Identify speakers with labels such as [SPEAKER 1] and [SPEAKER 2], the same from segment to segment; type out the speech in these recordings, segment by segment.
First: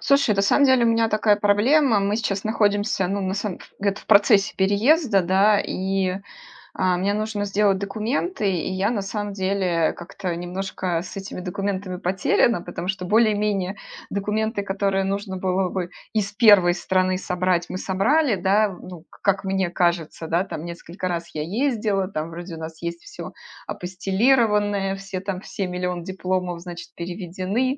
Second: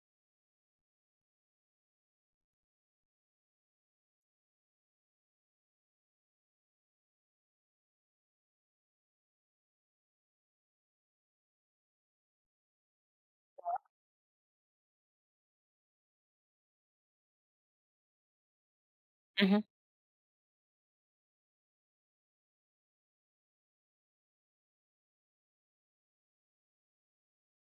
[SPEAKER 1] Слушай, на самом деле у меня такая проблема. Мы сейчас находимся, ну, это в процессе переезда, да, и мне нужно сделать документы, и я на самом деле как-то немножко с этими документами потеряна, потому что более-менее документы, которые нужно было бы из первой страны собрать, мы собрали, да, ну, как
[SPEAKER 2] Мгм.
[SPEAKER 1] мне кажется, да, там несколько раз я ездила, там вроде у нас есть все апостилированное, все там, все миллион дипломов, значит, переведены,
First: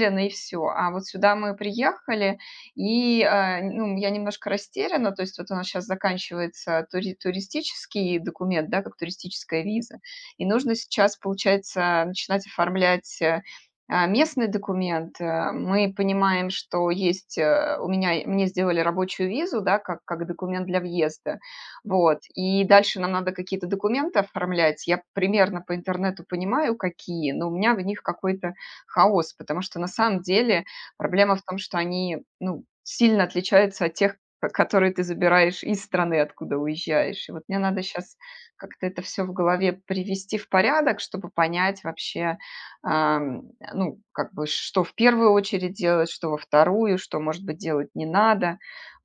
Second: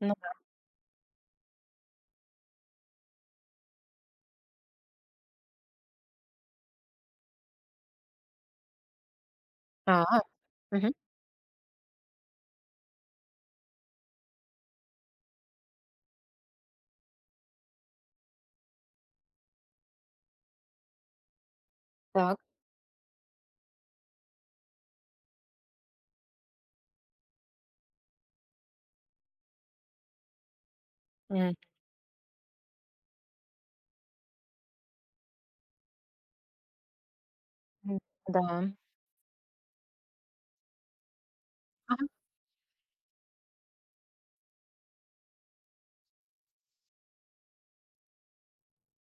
[SPEAKER 2] Ну
[SPEAKER 1] и все. А вот сюда мы приехали, и, ну, я немножко растеряна, то есть вот у нас сейчас заканчивается туристический документ, да, как туристическая виза,
[SPEAKER 2] да. А,
[SPEAKER 1] и нужно
[SPEAKER 2] мгм.
[SPEAKER 1] сейчас, получается, начинать оформлять местный документ. Мы понимаем, что есть, мне сделали рабочую визу, да, как документ для въезда, вот,
[SPEAKER 2] Так.
[SPEAKER 1] и дальше нам надо какие-то документы оформлять, я примерно по интернету понимаю, какие, но у меня в них какой-то хаос, потому что на самом деле проблема в
[SPEAKER 2] М.
[SPEAKER 1] том, что они, ну, сильно отличаются от тех, ко которые ты забираешь из страны, откуда уезжаешь. И вот мне надо
[SPEAKER 2] М,
[SPEAKER 1] сейчас
[SPEAKER 2] да.
[SPEAKER 1] как-то это все в голове привести в порядок, чтобы понять
[SPEAKER 2] Ага.
[SPEAKER 1] вообще, ам, ну, как бы, что в первую очередь делать, что во вторую, что, может быть, делать не надо.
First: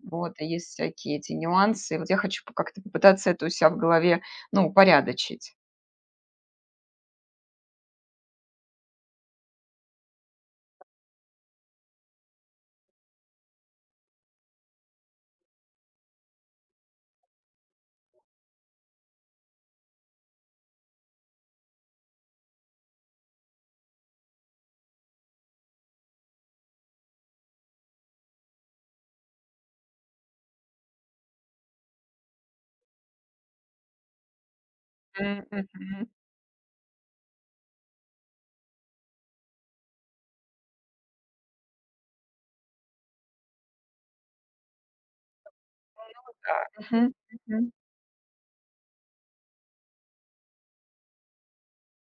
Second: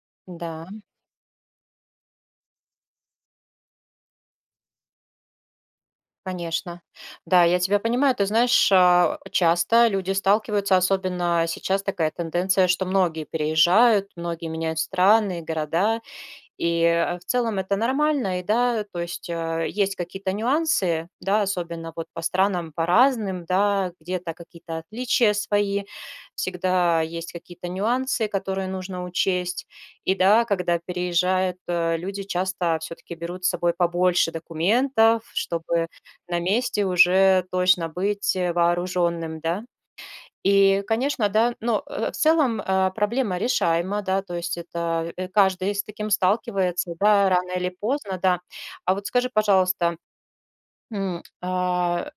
[SPEAKER 1] Вот, и
[SPEAKER 2] Да,
[SPEAKER 1] есть всякие эти нюансы. И вот я хочу по как-то попытаться это у ся в голове, ну, упорядочить.
[SPEAKER 2] конечно. Да, я тебя понимаю. Ты знаешь, часто люди сталкиваются, особенно сейчас такая тенденция, что многие переезжают, многие меняют страны, города. В целом это нормально, и да, то есть, есть какие-то нюансы, да, особенно вот по странам, по разным, да, где-то какие-то отличия свои, всегда есть какие-то нюансы, которые нужно учесть. И да, когда переезжают, люди часто все-таки берут с собой побольше документов,
[SPEAKER 1] М,
[SPEAKER 2] чтобы
[SPEAKER 1] мгм.
[SPEAKER 2] на месте уже точно быть вооруженным, да. И, конечно, да, но, в целом, проблема решаема, да, то есть это, каждый с таким
[SPEAKER 1] Так.
[SPEAKER 2] сталкивается,
[SPEAKER 1] Мгм.
[SPEAKER 2] да, рано или
[SPEAKER 1] Мгм.
[SPEAKER 2] поздно, да. А вот скажи, пожалуйста, м, а,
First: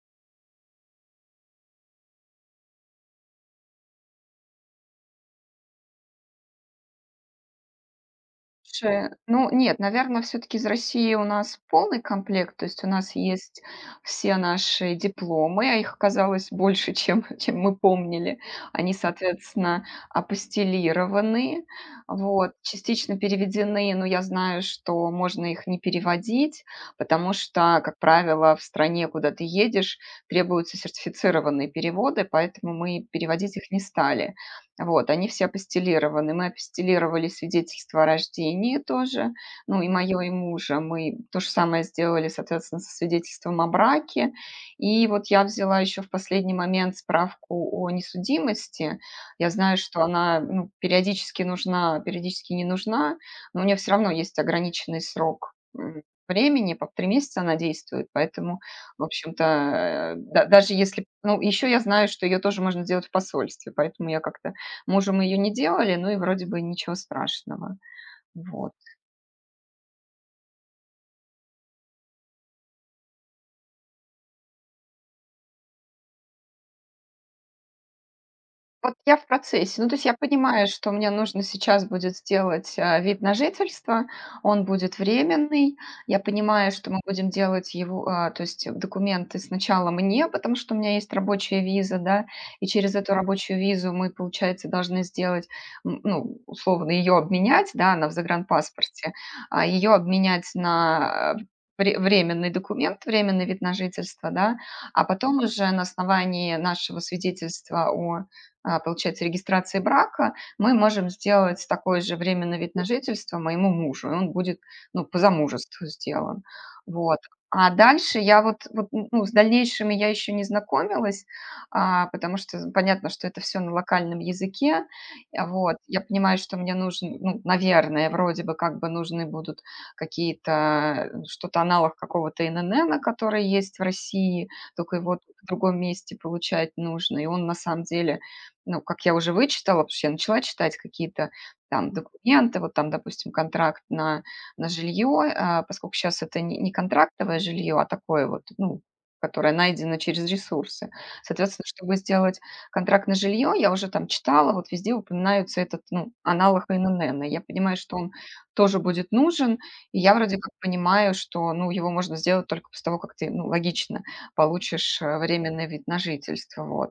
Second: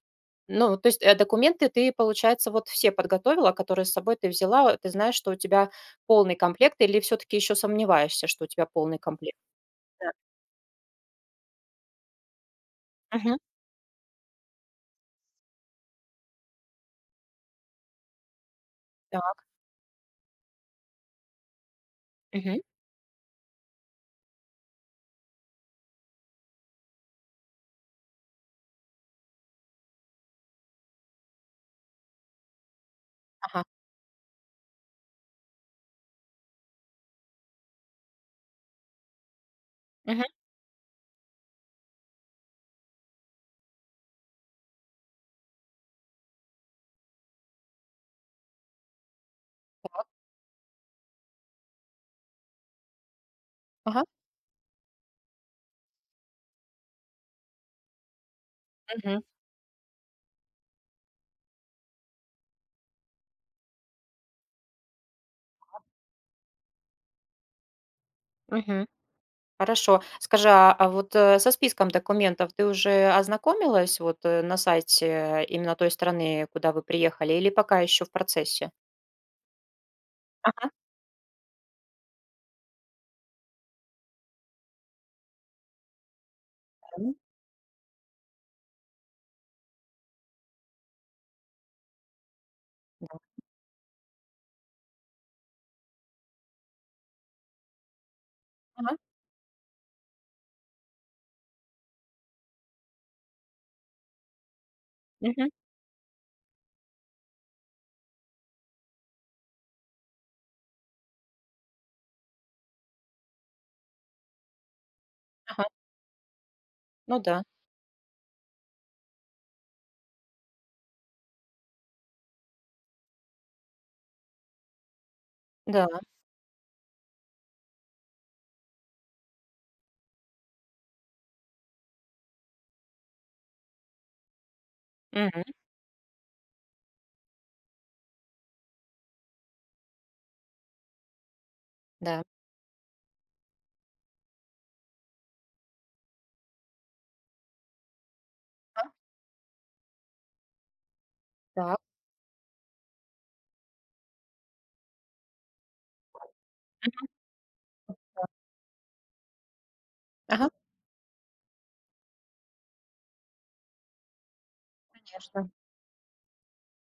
[SPEAKER 2] ну, то есть, документы ты, получается, вот все подготовила, которые с собой ты взяла, ты знаешь, что у тебя полный комплект, или все таки еще сомневаешься, что у тебя полный
[SPEAKER 1] Слушай,
[SPEAKER 2] комплект?
[SPEAKER 1] ну нет,
[SPEAKER 2] Да.
[SPEAKER 1] наверное, все-таки из России у нас полный комплект, то есть у нас
[SPEAKER 2] Мгм.
[SPEAKER 1] есть все наши дипломы, а их оказалось больше, чем, чем мы помнили. Они,
[SPEAKER 2] Так.
[SPEAKER 1] соответственно, апостилированы, вот,
[SPEAKER 2] Мгм.
[SPEAKER 1] частично переведены, но я знаю, что можно их не переводить, потому что, как правило, в стране, куда ты едешь, требуются сертифицированные переводы, поэтому мы переводить
[SPEAKER 2] Ага.
[SPEAKER 1] их не стали. Вот, они все апостилированы. Мы апостилировали свидетельство о рождении тоже, ну, и моё,
[SPEAKER 2] Мгм.
[SPEAKER 1] и мужа. Мы то же самое сделали, соответственно, со свидетельством о браке. И вот я взяла еще в последний момент справку о несудимости. Я знаю, что
[SPEAKER 2] Так.
[SPEAKER 1] она, ну, периодически нужна, периодически не нужна, но у меня все
[SPEAKER 2] Ага.
[SPEAKER 1] равно есть ограниченный срок, времени, по 3 месяца она действует, поэтому, в
[SPEAKER 2] Мгм.
[SPEAKER 1] общем-то, да даже если ну, еще я знаю, что ее тоже можно сделать в посольстве, поэтому я как-то мужем ее не делали, ну и вроде бы ничего страшного. Вот.
[SPEAKER 2] Мгм. Хорошо. Скажи, вот, со списком документов ты уже ознакомилась вот, на сайте именно той страны, куда вы приехали, или пока еще в процессе?
[SPEAKER 1] Вот я в процессе. Ну, то есть я понимаю,
[SPEAKER 2] Ага.
[SPEAKER 1] что мне нужно сейчас будет сделать, вид на жительство, он будет временный. Я понимаю, что мы
[SPEAKER 2] М,
[SPEAKER 1] будем делать его, то есть документы сначала мне, потому что у меня есть рабочая виза, да, и через
[SPEAKER 2] да.
[SPEAKER 1] эту рабочую визу мы, получается, должны сделать, ну, условно, ее обменять, да, она в
[SPEAKER 2] Ага.
[SPEAKER 1] загранпаспорте, ее обменять на, временный документ, временный вид на жительство, да, а потом
[SPEAKER 2] Мгм.
[SPEAKER 1] уже на основании нашего свидетельства о получается, регистрации брака, мы можем сделать такой же временный вид на жительство моему мужу, и он будет, ну, по
[SPEAKER 2] Ага.
[SPEAKER 1] замужеству сделан. Вот.
[SPEAKER 2] Ну да.
[SPEAKER 1] А дальше я вот, ну, с дальнейшими я еще не знакомилась, потому что понятно, что это все на локальном языке. А вот.
[SPEAKER 2] Да.
[SPEAKER 1] Я понимаю, что мне нужен, ну, наверное, вроде бы как бы нужны будут какие-то, что-то аналог какого-то ИНН, который есть в России, только его
[SPEAKER 2] Мгм.
[SPEAKER 1] в другом месте получать нужно. И он на самом деле ну, как я уже вычитала, потому что я начала читать какие-то там
[SPEAKER 2] Да.
[SPEAKER 1] документы, вот там, допустим, контракт на жилье, поскольку сейчас это не контрактовое жилье, а такое вот, ну,
[SPEAKER 2] А,
[SPEAKER 1] которое найдено через ресурсы. Соответственно,
[SPEAKER 2] так.
[SPEAKER 1] чтобы сделать контракт на жилье, я уже там читала, вот везде упоминаются этот, ну, аналог ИНН. Я понимаю, что он тоже будет нужен, и я вроде
[SPEAKER 2] Ага,
[SPEAKER 1] как понимаю, что, ну, его можно сделать только после того, как ты, ну, логично, получишь
[SPEAKER 2] конечно.
[SPEAKER 1] временный вид на жительство, вот.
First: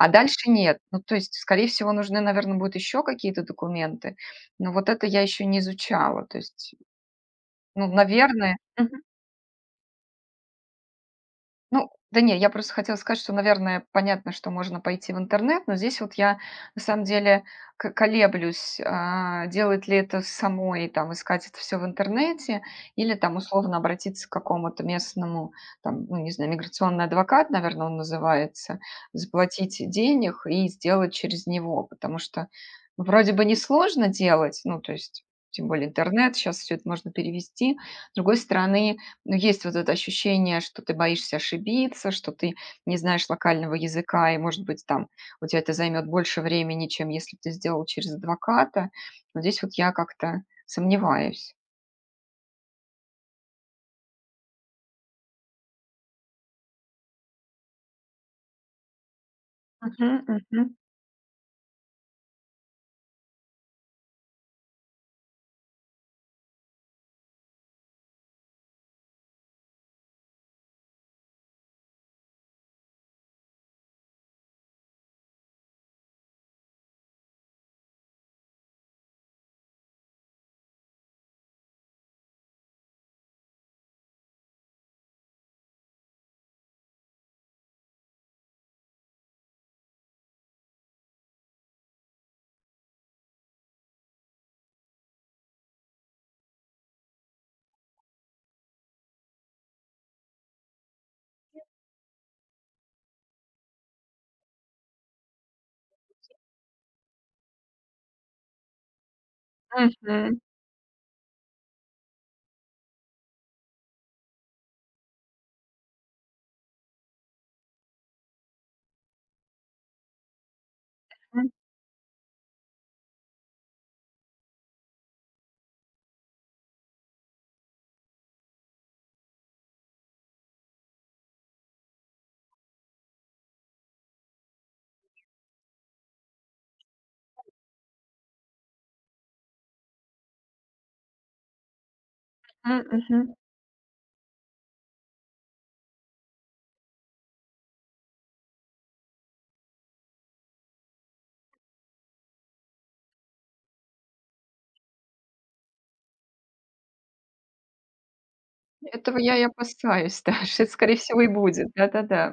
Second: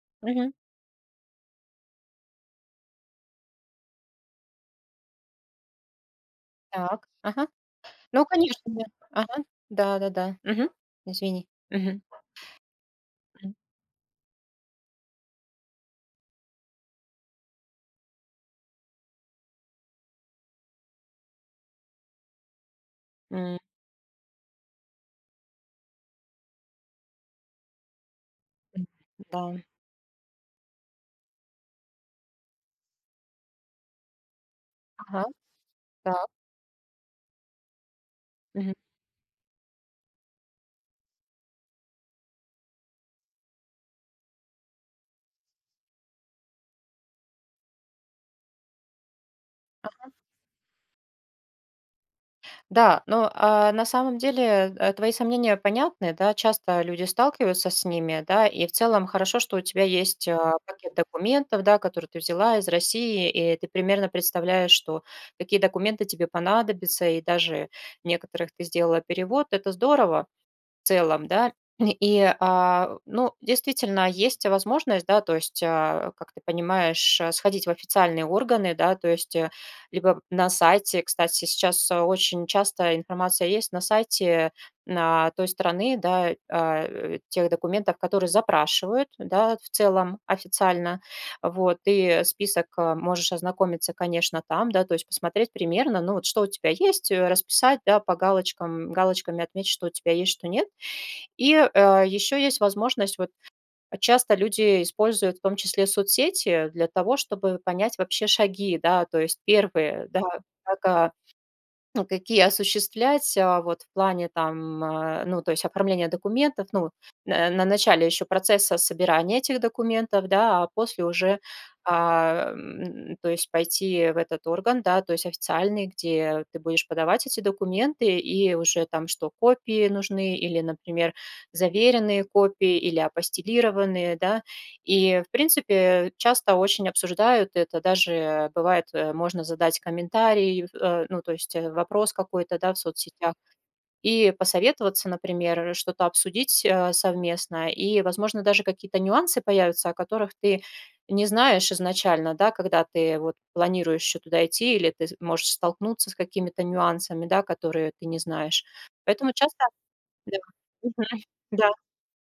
[SPEAKER 1] А дальше
[SPEAKER 2] Мгм.
[SPEAKER 1] нет. Ну, то есть, скорее всего, нужны, наверное, будут еще какие-то документы, но вот это я еще не изучала. То есть,
[SPEAKER 2] Так. Ага.
[SPEAKER 1] ну,
[SPEAKER 2] Ну,
[SPEAKER 1] наверное
[SPEAKER 2] конечно, да. Ага. Да-да-да. Мгм. Извини.
[SPEAKER 1] Ну,
[SPEAKER 2] Мгм.
[SPEAKER 1] да не, я просто хотела сказать, что,
[SPEAKER 2] М.
[SPEAKER 1] наверное, понятно, что можно пойти в интернет, но здесь вот я на самом деле колеблюсь, делать ли это самой, там, искать это все в интернете, или там условно обратиться к какому-то местному, там, ну, не знаю, миграционный адвокат, наверное, он называется,
[SPEAKER 2] М. Да.
[SPEAKER 1] заплатить денег и сделать через него, потому что ну, вроде бы несложно делать, ну, то есть
[SPEAKER 2] Ага.
[SPEAKER 1] тем более
[SPEAKER 2] Так.
[SPEAKER 1] интернет, сейчас все это можно перевести. С другой
[SPEAKER 2] Мгм.
[SPEAKER 1] стороны, но есть вот это ощущение, что ты боишься ошибиться, что ты не знаешь локального языка, и, может быть, там у тебя это займет больше времени, чем если бы ты сделал через адвоката. Но здесь вот я как-то сомневаюсь.
[SPEAKER 2] Да, но, на самом деле, твои сомнения понятны, да, часто люди сталкиваются с ними, да, и в целом хорошо, что у тебя
[SPEAKER 1] Мгм,
[SPEAKER 2] есть,
[SPEAKER 1] мгм,
[SPEAKER 2] пакет документов, да, который ты взяла из России, и ты примерно представляешь, что какие документы тебе понадобятся, и даже некоторых ты сделала перевод. Это здорово целом, да. Ну, действительно, есть возможность, да, то есть, как ты понимаешь, сходить в официальные органы, да, то есть, либо на сайте, кстати, сейчас очень часто информация есть на сайте на той страны, да, тех документов, которые запрашивают, да, в целом официально, вот, и список можешь ознакомиться, конечно, там, да, то есть посмотреть примерно, ну, вот что у тебя есть, расписать, да, по галочкам, галочками отметить, что у тебя есть, что нет, еще есть возможность, вот часто люди используют в том числе соцсети для того, чтобы понять вообще шаги, да, то есть первые, да, как, а ну, какие осуществлять, вот в плане там, ну, то есть оформления документов, ну, на начале еще процесса собирания этих документов, да, а после уже,
[SPEAKER 1] мгм,
[SPEAKER 2] то есть пойти в этот орган, да, то есть официальный, где ты будешь подавать эти документы, и уже там что, копии нужны или, например, заверенные копии или апостилированные, да, и, в принципе, часто очень обсуждают это. Даже бывает, можно задать комментарий, ну, то есть, вопрос какой-то, да, в
[SPEAKER 1] мгм, мгм.
[SPEAKER 2] соцсетях и посоветоваться, например, что-то обсудить, совместно. И, возможно, даже какие-то нюансы появятся, о которых ты не знаешь изначально, да, когда ты вот планируешь еще туда идти, или ты можешь столкнуться с какими-то нюансами, да, которые ты не знаешь.
[SPEAKER 1] Этого
[SPEAKER 2] Поэтому
[SPEAKER 1] я и
[SPEAKER 2] часто
[SPEAKER 1] опасаюсь, да,
[SPEAKER 2] Да.
[SPEAKER 1] что это, скорее всего,
[SPEAKER 2] Мгм.
[SPEAKER 1] и будет.
[SPEAKER 2] Да.
[SPEAKER 1] Да-да-да.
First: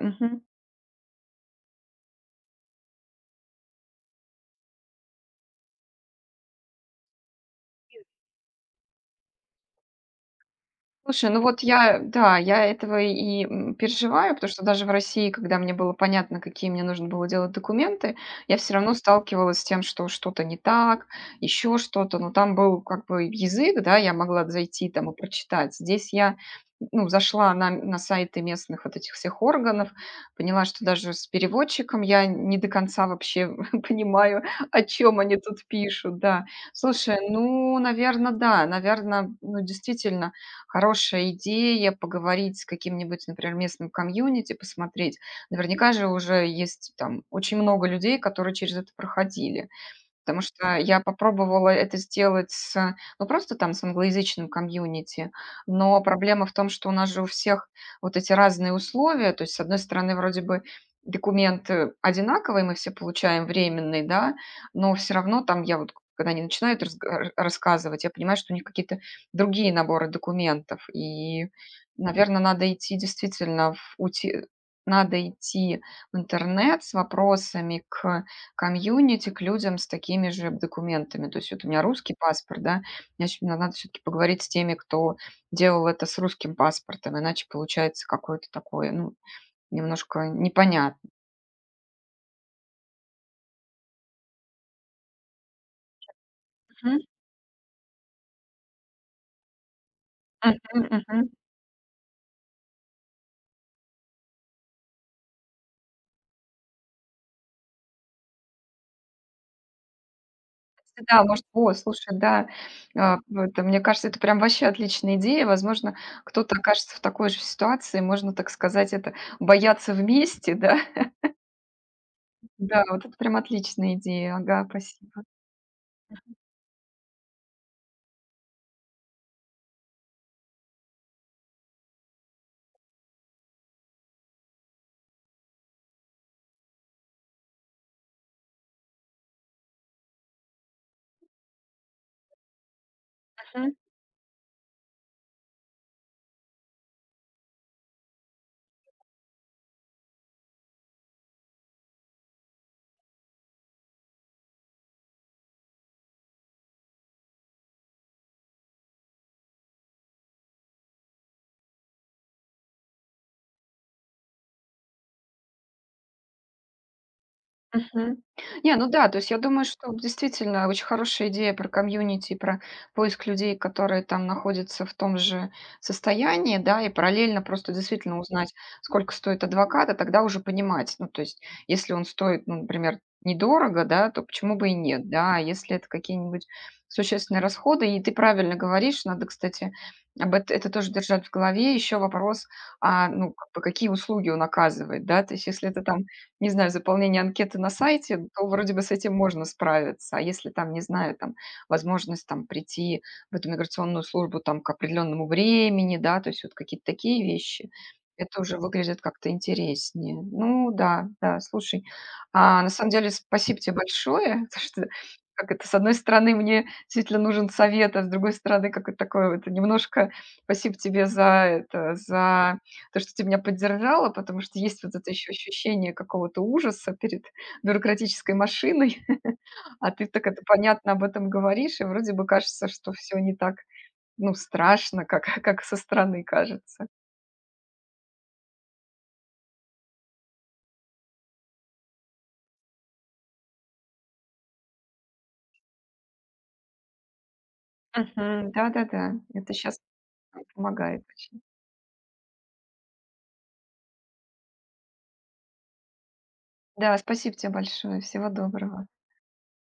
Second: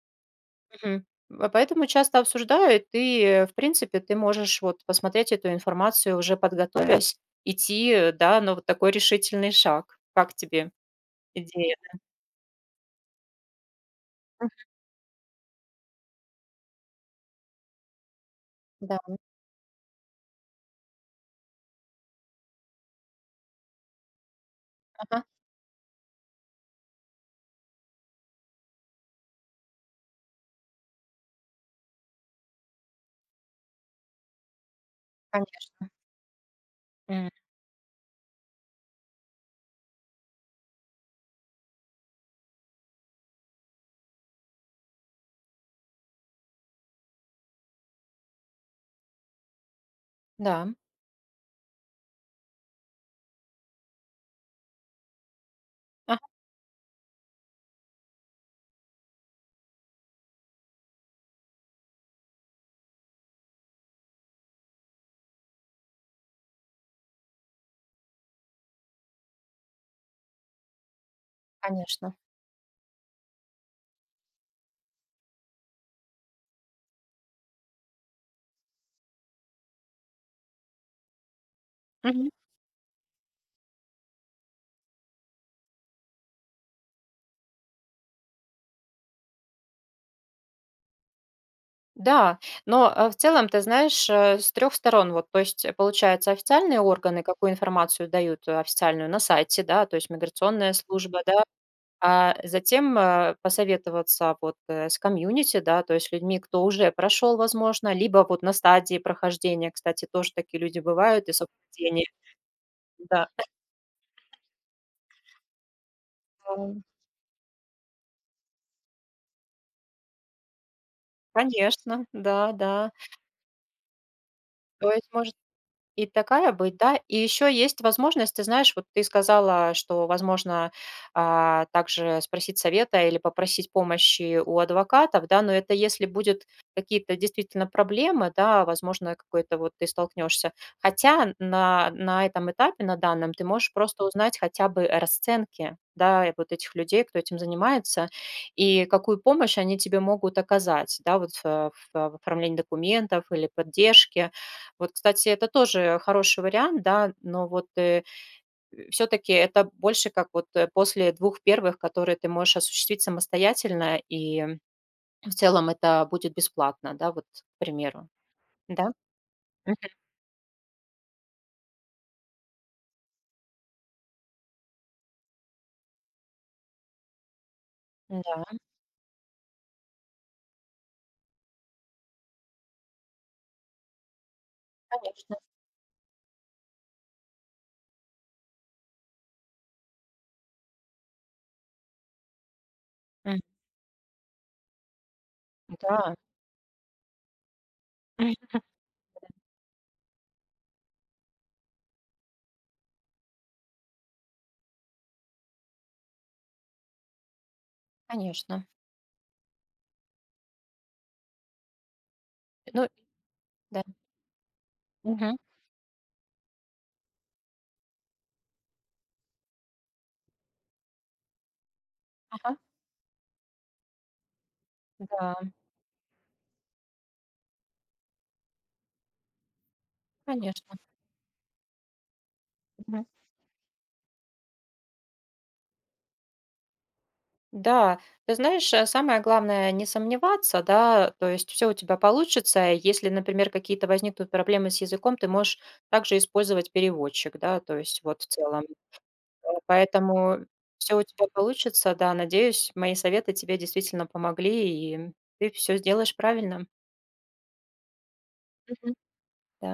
[SPEAKER 2] Мгм. А поэтому часто обсуждают, и, в принципе, ты можешь вот посмотреть эту информацию, уже подготовясь, идти, да, но вот такой решительный шаг. Как тебе
[SPEAKER 1] Слушай, ну вот
[SPEAKER 2] идея?
[SPEAKER 1] я, да, я этого и переживаю, потому
[SPEAKER 2] М,
[SPEAKER 1] что даже в России, когда мне было понятно, какие мне нужно было делать документы, я все равно
[SPEAKER 2] да,
[SPEAKER 1] сталкивалась с тем, что что-то не так, еще что-то. Но там был как бы язык, да, я могла зайти там и
[SPEAKER 2] ага,
[SPEAKER 1] прочитать. Здесь я ну, зашла на, сайты местных вот этих всех органов, поняла, что даже с переводчиком я не до конца вообще понимаю, о чем они тут
[SPEAKER 2] конечно.
[SPEAKER 1] пишут, да. Слушай,
[SPEAKER 2] М,
[SPEAKER 1] ну, наверное, да, наверное, ну, действительно, хорошая идея поговорить с каким-нибудь, например, местным комьюнити, посмотреть. Наверняка же уже есть там очень много людей, которые через это проходили. Потому
[SPEAKER 2] да.
[SPEAKER 1] что я попробовала это сделать с, ну, просто там с англоязычным комьюнити, но
[SPEAKER 2] Ага.
[SPEAKER 1] проблема в том, что у нас же у всех вот эти разные условия. То есть, с одной стороны, вроде бы документы одинаковые, мы все получаем временный, да, но все равно там я вот когда они начинают рассказывать, я понимаю, что у них какие-то другие наборы документов. И,
[SPEAKER 2] Конечно.
[SPEAKER 1] наверное, надо идти действительно надо идти в интернет с вопросами к комьюнити к людям с такими же документами. То есть вот у меня русский
[SPEAKER 2] Мгм.
[SPEAKER 1] паспорт, да, мне ещё надо все-таки поговорить с теми, кто делал это с русским паспортом, иначе получается какое-то такое, ну, немножко непонятно.
[SPEAKER 2] Да, но в целом, ты знаешь, с трех сторон, вот, то есть, получается, официальные
[SPEAKER 1] Мгм.
[SPEAKER 2] органы какую информацию дают официальную на сайте, да, то есть
[SPEAKER 1] Мгм.
[SPEAKER 2] миграционная служба,
[SPEAKER 1] Мгм.
[SPEAKER 2] да, А затем, посоветоваться вот, с комьюнити, да, то есть людьми, кто уже прошел, возможно, либо вот на стадии прохождения. Кстати, тоже такие люди
[SPEAKER 1] Да,
[SPEAKER 2] бывают, и
[SPEAKER 1] может, о,
[SPEAKER 2] совпадение.
[SPEAKER 1] слушай, да,
[SPEAKER 2] Да,
[SPEAKER 1] ну, это, мне кажется, это прям вообще отличная идея. Возможно, кто-то
[SPEAKER 2] да,
[SPEAKER 1] окажется в такой же ситуации, можно, так сказать, это бояться вместе, да.
[SPEAKER 2] конечно, да,
[SPEAKER 1] Да,
[SPEAKER 2] да.
[SPEAKER 1] вот это прям отличная идея. Ага,
[SPEAKER 2] То есть,
[SPEAKER 1] спасибо.
[SPEAKER 2] может И такая быть, да. И еще есть возможность, ты знаешь, вот ты сказала, что, возможно, также спросить совета или попросить помощи у адвокатов, да, но это если будет какие-то действительно проблемы, да, возможно, какой-то вот ты столкнешься. Хотя на этом этапе, на данном, ты можешь просто узнать хотя бы расценки, да, и вот этих людей, кто этим занимается, и какую помощь они тебе могут оказать, да, вот в оформлении документов или поддержке вот, кстати, это тоже хороший вариант, да, но вот все-таки это больше как вот после двух первых, которые ты можешь осуществить самостоятельно, и в целом это будет бесплатно, да, вот, к примеру,
[SPEAKER 1] Мгм. Не, ну
[SPEAKER 2] да?
[SPEAKER 1] да, то есть я думаю,
[SPEAKER 2] Мгм.
[SPEAKER 1] что вот действительно очень хорошая идея про комьюнити, про поиск людей, которые там находятся в том же состоянии, да, и параллельно просто действительно узнать,
[SPEAKER 2] Да,
[SPEAKER 1] сколько стоит адвокат, а тогда уже понимать, ну, то есть если он стоит, ну, например, недорого, да, то почему бы и нет, да,
[SPEAKER 2] конечно.
[SPEAKER 1] а если это какие-нибудь существенные расходы, и ты правильно говоришь, надо, кстати, об это, тоже держать в голове, еще вопрос, ну,
[SPEAKER 2] М,
[SPEAKER 1] как бы какие услуги он оказывает, да, то есть если это там
[SPEAKER 2] да,
[SPEAKER 1] не знаю, заполнение анкеты на сайте,
[SPEAKER 2] мгм,
[SPEAKER 1] то вроде бы с этим можно справиться. А если там, не знаю, там возможность там прийти в эту миграционную службу там к определенному времени, да, то есть вот какие-то такие вещи, это уже
[SPEAKER 2] конечно.
[SPEAKER 1] выглядит как-то интереснее. Ну да, да, слушай, на
[SPEAKER 2] Ну,
[SPEAKER 1] самом деле спасибо тебе
[SPEAKER 2] да.
[SPEAKER 1] большое, потому что
[SPEAKER 2] Мгм.
[SPEAKER 1] как это, с одной стороны, мне действительно нужен совет, а с другой стороны, как это такое, вот немножко спасибо тебе за это,
[SPEAKER 2] Ага,
[SPEAKER 1] за то, что ты меня поддержала, потому что есть вот это еще
[SPEAKER 2] да,
[SPEAKER 1] ощущение какого-то ужаса перед бюрократической машиной, а ты так это
[SPEAKER 2] конечно.
[SPEAKER 1] понятно об этом говоришь, и вроде бы кажется, что все не так, ну, страшно, как, как со стороны кажется.
[SPEAKER 2] Да, ты знаешь, самое главное не сомневаться, да, то есть все у тебя получится. Если, например, какие-то возникнут проблемы с языком, ты можешь также использовать переводчик, да, то есть вот в
[SPEAKER 1] Мгм.
[SPEAKER 2] целом.
[SPEAKER 1] Да-да-да, это сейчас
[SPEAKER 2] Поэтому все у
[SPEAKER 1] помогает
[SPEAKER 2] тебя
[SPEAKER 1] очень.
[SPEAKER 2] получится, да, надеюсь, мои советы тебе действительно помогли, и ты все сделаешь правильно.
[SPEAKER 1] Да, спасибо тебе большое, всего доброго.
[SPEAKER 2] Мгм. Да.